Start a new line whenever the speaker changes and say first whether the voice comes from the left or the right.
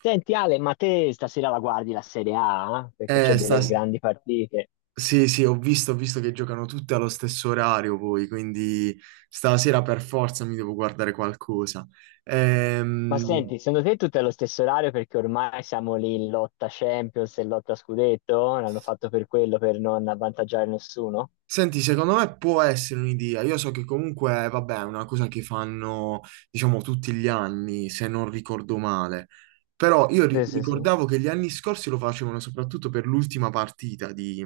left: Senti Ale, ma te stasera la guardi la Serie A? Eh? Perché c'è
right: Eh, sta...
left: delle grandi partite.
right: Sì, sì, ho visto che giocano tutte allo stesso orario poi, quindi stasera per forza mi devo guardare qualcosa.
left: Ma
right: Ehm,
left: senti, secondo te tutto è lo stesso orario perché ormai siamo lì in lotta Champions e lotta Scudetto? L'hanno fatto per quello, per non avvantaggiare nessuno?
right: Senti, secondo me può essere un'idea. Io so che comunque, vabbè, è una cosa che fanno, diciamo, tutti gli anni, se non ricordo male. Però io
left: Sì, sì, sì.
right: ricordavo che gli anni scorsi lo facevano soprattutto per l'ultima partita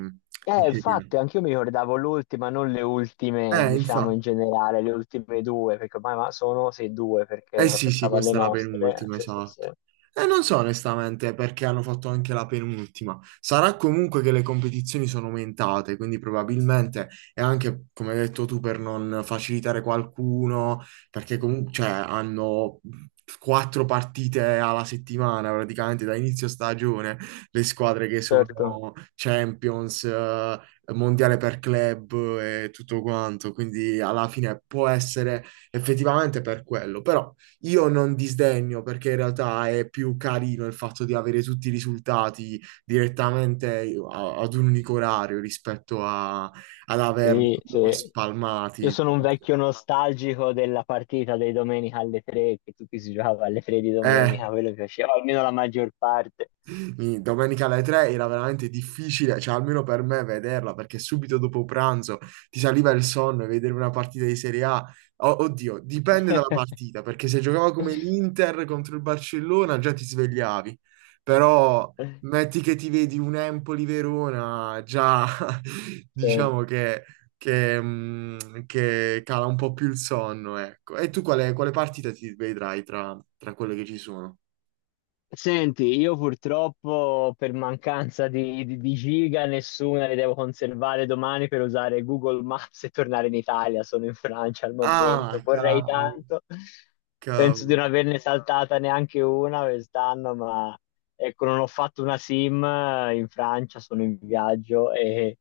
right: di Serie A.
left: Infatti, anch'io mi ricordavo l'ultima, non le ultime, diciamo in
right: Infatti.
left: generale, le ultime due, perché ormai sono sì due, perché
right: Eh
left: ora
right: sì, sì,
left: pensavo alle
right: questa è la
left: nostre.
right: penultima,
left: Sì, sì, sì.
right: esatto. E non so onestamente perché hanno fatto anche la penultima. Sarà comunque che le competizioni sono aumentate, quindi probabilmente è anche, come hai detto tu, per non facilitare qualcuno, perché comunque cioè, hanno quattro partite alla settimana, praticamente da inizio stagione, le squadre che sono
left: Certo,
right: Champions, Mondiale per club e tutto quanto, quindi alla fine può essere effettivamente per quello, però... Io non disdegno perché in realtà è più carino il fatto di avere tutti i risultati direttamente ad un unico orario rispetto ad averli
left: sì,
right: comunque
left: sì. Io
right: spalmati.
left: sono un vecchio nostalgico della partita dei domenica alle tre, che tutti si giocava alle tre di
right: Eh,
left: domenica, quello che piaceva, almeno la maggior parte.
right: Domenica alle 3 era veramente difficile, cioè almeno per me vederla, perché subito dopo pranzo ti saliva il sonno e vedere una partita di Serie A. Oddio, dipende dalla partita, perché se giocava come l'Inter contro il Barcellona già ti svegliavi, però metti che ti vedi un Empoli-Verona, già diciamo
left: Certo.
right: che cala un po' più il sonno, ecco. E tu quale, quale partita ti vedrai tra, tra quelle che ci sono?
left: Senti, io purtroppo per mancanza di giga nessuna le devo conservare domani per usare Google Maps e tornare in Italia. Sono in Francia al momento,
right: Ah,
left: vorrei
right: cavolo.
left: tanto. Penso di
right: Cavolo.
left: non averne saltata neanche una quest'anno, ma ecco, non ho fatto una SIM in Francia, sono in viaggio e,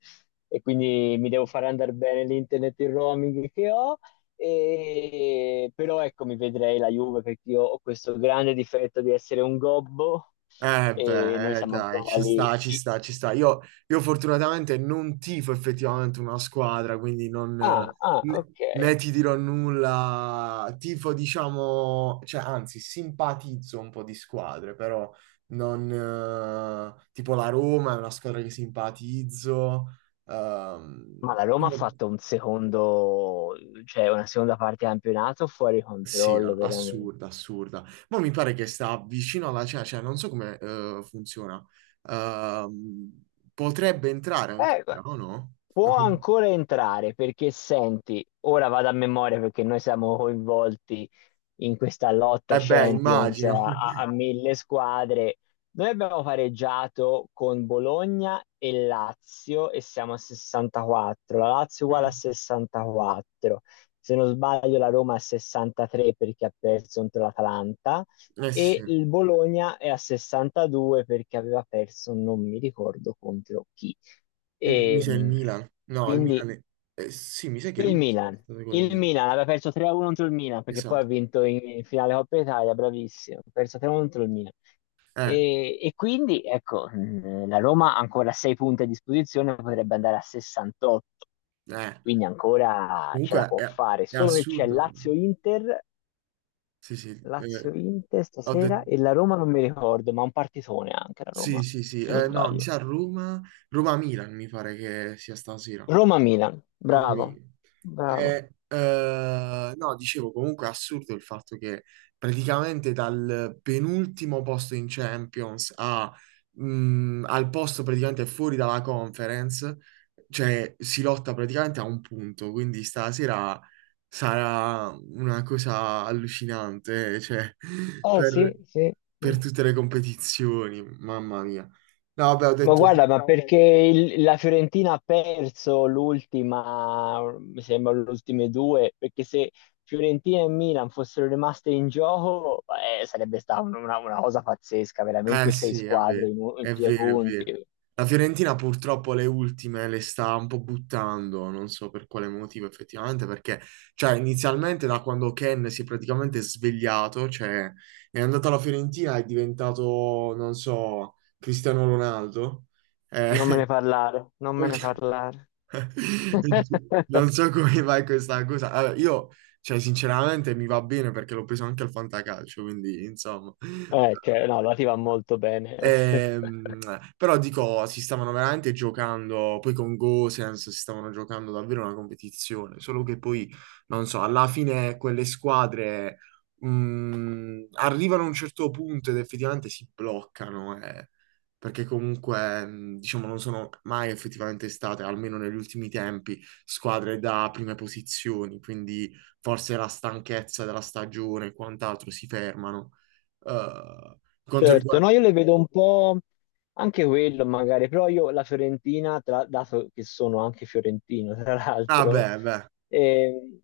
left: quindi mi devo fare andare bene l'internet e il roaming che ho. Però ecco, mi vedrei la Juve perché io ho questo grande difetto di essere un gobbo
right: Eh
left: e noi
right: beh,
left: siamo
right: dai,
left: ancora
right: ci
left: lì.
right: sta, ci sta, ci sta. Io fortunatamente non tifo effettivamente una squadra, quindi non,
left: Ah, ah,
right: né,
left: ok.
right: né ti dirò nulla. Tifo, diciamo, cioè, anzi, simpatizzo un po' di squadre, però non... tipo la Roma è una squadra che simpatizzo. ehm,
left: Ma la Roma ha fatto un secondo, cioè una seconda parte di campionato fuori
right: Sì,
left: controllo,
right: no,
left: veramente.
right: assurda, assurda. Ma mi pare che sta vicino alla cena, cioè non so come funziona. Ehm, potrebbe entrare ancora,
left: Eh,
right: o no?
left: Può ancora entrare perché senti, ora vado a memoria perché noi siamo coinvolti in questa lotta
right: Eh beh,
left: Champions a,
right: immagino.
left: a- a mille squadre. Noi abbiamo pareggiato con Bologna e Lazio e siamo a 64. La Lazio è uguale a
right: Mm.
left: 64. Se non sbaglio, la Roma è a 63 perché ha perso contro l'Atalanta
right: Eh sì.
left: e il Bologna è a 62 perché aveva perso, non mi ricordo contro chi.
right: Mm, mi
left: E,
right: sa il Milan. No, il
left: quindi
right: Milan è... sì, mi sa che lui
left: il
right: è
left: Milan.
right: stato col
left: Il
right: Milan.
left: Milan aveva perso 3-1 contro il Milan perché poi ha
right: Esatto.
left: vinto in finale Coppa Italia, bravissimo. Ha perso 3-1 contro il Milan.
right: Eh,
left: E quindi, ecco, la Roma ha ancora 6 punti a disposizione, potrebbe andare a 68,
right: eh.
left: quindi ancora ce la
right: Comunque
left: può fare.
right: è
left: Solo che c'è
right: assurdo.
left: Lazio-Inter,
right: Sì, sì. Eh,
left: Lazio-Inter
right: ho
left: stasera
right: detto...
left: e la Roma non mi ricordo, ma un partitone anche la
right: Sì,
left: Roma,
right: sì, sì.
left: se non
right: No, mi
left: sbaglio.
right: sa Roma... Roma-Milan mi pare che sia stasera.
left: Roma-Milan,
right: Proprio
left: bravo,
right: mi-
left: bravo.
right: No, dicevo comunque è assurdo il fatto che praticamente dal penultimo posto in Champions a, al posto praticamente fuori dalla conference, cioè si lotta praticamente a un punto, quindi stasera sarà una cosa allucinante, cioè,
left: Eh
right: per,
left: sì, sì,
right: per
left: sì.
right: tutte le competizioni, mamma mia. No, vabbè, ho
left: Ma
right: detto,
left: guarda, ma diciamo che perché la Fiorentina ha perso l'ultima, mi sembra le ultime due, perché se Fiorentina e Milan fossero rimaste in gioco, sarebbe stata una cosa pazzesca,
right: eh
left: veramente sei
right: sì, è
left: squadre
right: vero,
left: in
right: è
left: due
right: vero, è vero.
left: punti.
right: La Fiorentina purtroppo le ultime le sta un po' buttando, non so per quale motivo effettivamente, perché cioè, inizialmente da quando Ken si è praticamente svegliato, cioè è andato alla Fiorentina, è diventato, non so, Cristiano Ronaldo. Eh,
left: Non me ne parlare, non me
right: quel-
left: ne parlare.
right: non so come vai questa cosa. Allora, io, cioè, sinceramente mi va bene perché l'ho preso anche al fantacalcio, quindi insomma.
left: Cioè, no, la ti va molto bene.
right: Ehm, però dico, si stavano veramente giocando, poi con Gosens si stavano giocando davvero una competizione, solo che poi, non so, alla fine quelle squadre arrivano a un certo punto ed effettivamente si bloccano, perché comunque, diciamo, non sono mai effettivamente state, almeno negli ultimi tempi, squadre da prime posizioni, quindi forse la stanchezza della stagione e quant'altro si fermano. Quanto
left: Certo,
right: riguarda...
left: no, io le vedo un po' anche quello magari, però io la Fiorentina, dato che sono anche fiorentino, tra
right: Ah
left: l'altro,
right: beh, beh,
left: ehm,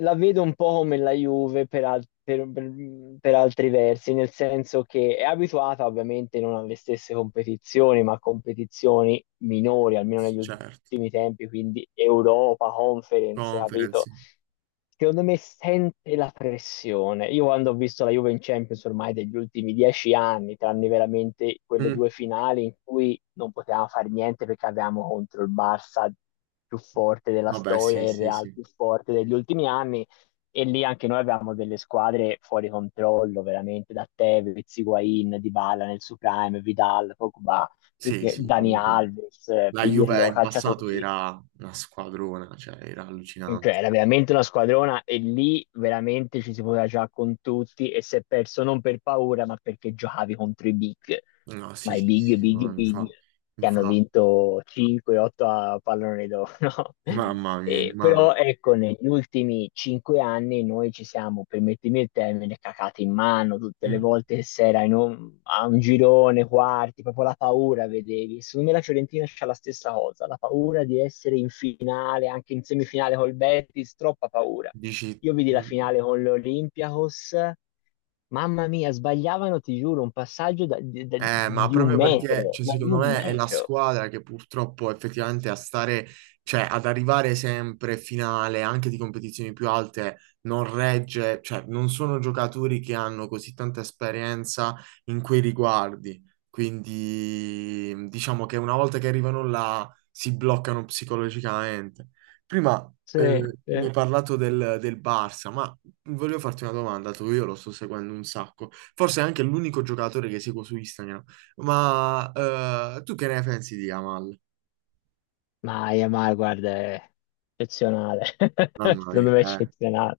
left: la vedo un po' come la Juve per, al- per altri versi, nel senso che è abituata ovviamente non alle stesse competizioni, ma a competizioni minori, almeno negli
right: certo,
left: ultimi tempi, quindi Europa, Conference,
right: conference.
left: capito?
right: Sì.
left: Secondo me sente la pressione. Io quando ho visto la Juve in Champions ormai degli ultimi 10 anni, tranne veramente quelle
right: Mm.
left: due finali in cui non potevamo fare niente perché avevamo contro il Barça più forte della
right: Vabbè,
left: storia
right: sì,
left: e il
right: sì,
left: Real
right: sì.
left: più forte degli ultimi anni, e lì anche noi avevamo delle squadre fuori controllo, veramente, da Tevez, Higuain, Dybala nel suo prime, Vidal, Pogba,
right: Sì,
left: tutti,
right: sì,
left: Dani
right: comunque.
left: Alves,
right: La Juve
left: Pirlo,
right: in passato
left: calciatori
right: era una squadrona, cioè era
left: cioè,
right: allucinante.
left: era veramente una squadrona e lì veramente ci si poteva giocare con tutti e si è perso non per paura, ma perché giocavi contro i big,
right: No, sì,
left: ma i
right: sì,
left: big,
right: sì, ma
left: big, big, che hanno
right: infa,
left: vinto 5-8 a pallone d'oro. No?
right: mamma mia,
left: E,
right: ma
left: però ecco, negli ultimi 5 anni e noi ci siamo, permettimi il termine, cacate in mano tutte le
right: mm,
left: volte che si era in un, a un girone, quarti, proprio la paura, vedevi. Secondo me la Fiorentina c'ha la stessa cosa, la paura di essere in finale, anche in semifinale col Betis, troppa paura.
right: dici,
left: Io vidi la
right: mm,
left: finale con l'Olympiacos, mamma mia, sbagliavano, ti giuro, un passaggio
right: eh, ma
left: di un
right: proprio perché,
left: metro,
right: cioè,
left: ma di
right: secondo
left: un
right: me è la
left: metro.
right: squadra che purtroppo effettivamente a stare, cioè ad arrivare sempre finale anche di competizioni più alte non regge, cioè non sono giocatori che hanno così tanta esperienza in quei riguardi. Quindi mm, diciamo che una volta che arrivano là si bloccano psicologicamente. Prima
left: Sì,
right: mi
left: sì.
right: hai parlato del, del Barça, ma volevo farti una domanda, tu io lo sto seguendo un sacco, forse è anche l'unico giocatore che seguo su Instagram, ma tu che ne pensi di Yamal?
left: Ma guarda, è eccezionale,
right: Mamma
left: secondo
right: mia,
left: me è eccezionale.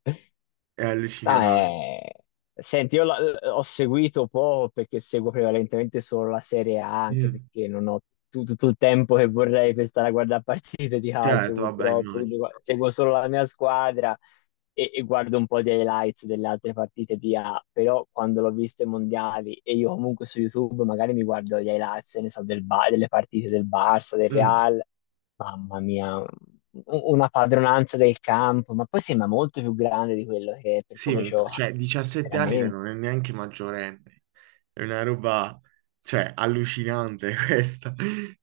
right: è
left: Ah,
right: allucinante.
left: senti, io ho seguito poco perché seguo prevalentemente solo la Serie A, anche
right: Mm,
left: perché non ho tutto il tempo che vorrei per stare a guardare partite di calcio,
right: certo, vabbè,
left: purtroppo. Quindi
right: immagino.
left: seguo solo la mia squadra e guardo un po' di highlights delle altre partite di A. Però quando l'ho visto ai mondiali e io comunque su YouTube magari mi guardo gli highlights, ne so, del delle partite del Barça, del
right: Mm,
left: Real. Mamma mia, una padronanza del campo, ma poi sembra molto più grande di quello che è per
right: sì, ma
left: come gioca,
right: cioè, 17 anni te non
left: veramente.
right: è neanche maggiorenne, è una roba, cioè, allucinante questa,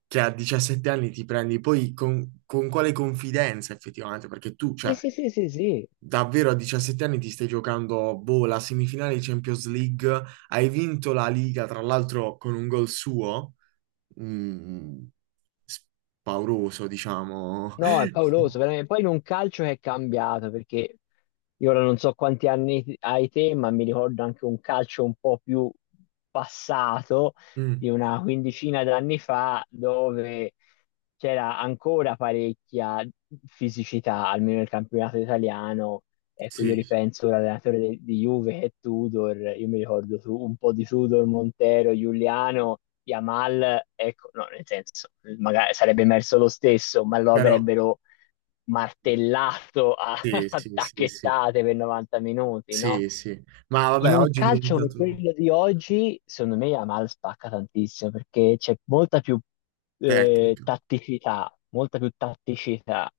right: che a 17 anni ti prendi, poi con quale confidenza effettivamente, perché tu,
left: Sì,
right: cioè,
left: sì, sì, sì, sì.
right: davvero a 17 anni ti stai giocando, boh, la semifinale di Champions League, hai vinto la Liga, tra l'altro con un gol suo, mm, pauroso, diciamo.
left: No, è pauroso, veramente. Poi in un calcio che è cambiato, perché io ora non so quanti anni hai te, ma mi ricordo anche un calcio un po' più passato, di
right: Mm,
left: una quindicina d'anni fa, dove c'era ancora parecchia fisicità, almeno nel campionato italiano. Ecco, io
right: sì,
left: ripenso all'allenatore di Juve che è Tudor, io mi ricordo un po' di Tudor, Montero, Giuliano, Yamal, ecco, no, nel senso, magari sarebbe emerso lo stesso, ma lo
right: però
left: avrebbero martellato a,
right: sì,
left: a
right: sì, sì, sì,
left: tacchettate per 90 minuti, no?
right: sì, sì. Ma
left: In
right: vabbè,
left: un
right: oggi è
left: calcio come
right: diventato
left: quello di oggi, secondo me Yamal spacca tantissimo perché c'è molta più
right: tecnico.
left: tatticità, molta più tatticità.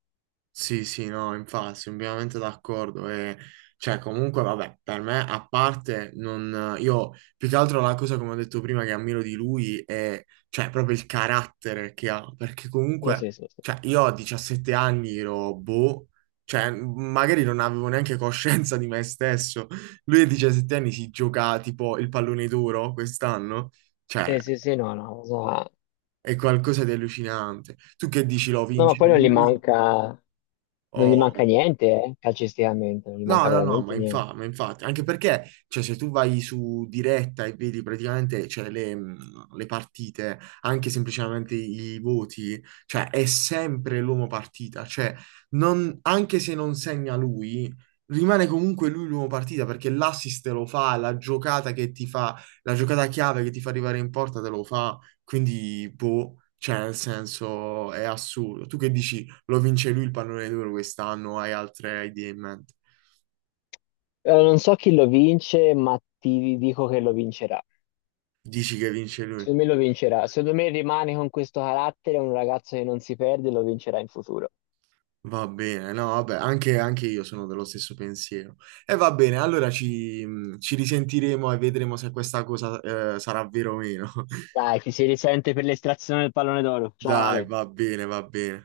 right: Sì, sì, no, infatti, sono pienamente d'accordo. E, cioè, comunque, vabbè, per me, a parte, non, io più che altro la cosa, come ho detto prima, che ammiro di lui è, cioè, proprio il carattere che ha. Perché
left: Sì,
right: comunque,
left: sì, sì, sì.
right: cioè, io a 17 anni ero boh, cioè, magari non avevo neanche coscienza di me stesso. Lui a 17 anni si gioca tipo il pallone d'oro quest'anno. Cioè,
left: Sì, sì, sì, no, no,
right: è qualcosa di allucinante. Tu che dici, lo
left: no, ma
right: vince
left: poi non gli
right: lui?
left: manca, non gli
right: O...
left: manca niente, calcisticamente, non gli manca
right: no, no, no,
left: veramente niente.
right: ma infatti, anche perché, cioè, se tu vai su diretta e vedi praticamente, cioè, le partite, anche semplicemente i voti, cioè, è sempre l'uomo partita, cioè, anche se non segna lui, rimane comunque lui l'uomo partita, perché l'assist te lo fa, la giocata che ti fa, la giocata chiave che ti fa arrivare in porta te lo fa, quindi, boh, cioè, nel senso, è assurdo. Tu che dici, lo vince lui il pallone d'oro quest'anno, hai altre idee in mente?
left: Non so chi lo vince, ma ti dico che lo vincerà.
right: Dici che vince lui?
left: Secondo me lo vincerà. Secondo me rimane con questo carattere, è un ragazzo che non si perde e lo vincerà in futuro.
right: Va bene, no, vabbè, anche, anche io sono dello stesso pensiero. E va bene, allora ci, ci risentiremo e vedremo se questa cosa, sarà vera o meno.
left: Dai, ti si risente per l'estrazione del pallone d'oro. Ciao
right: Dai,
left: Ale.
right: va bene, va bene.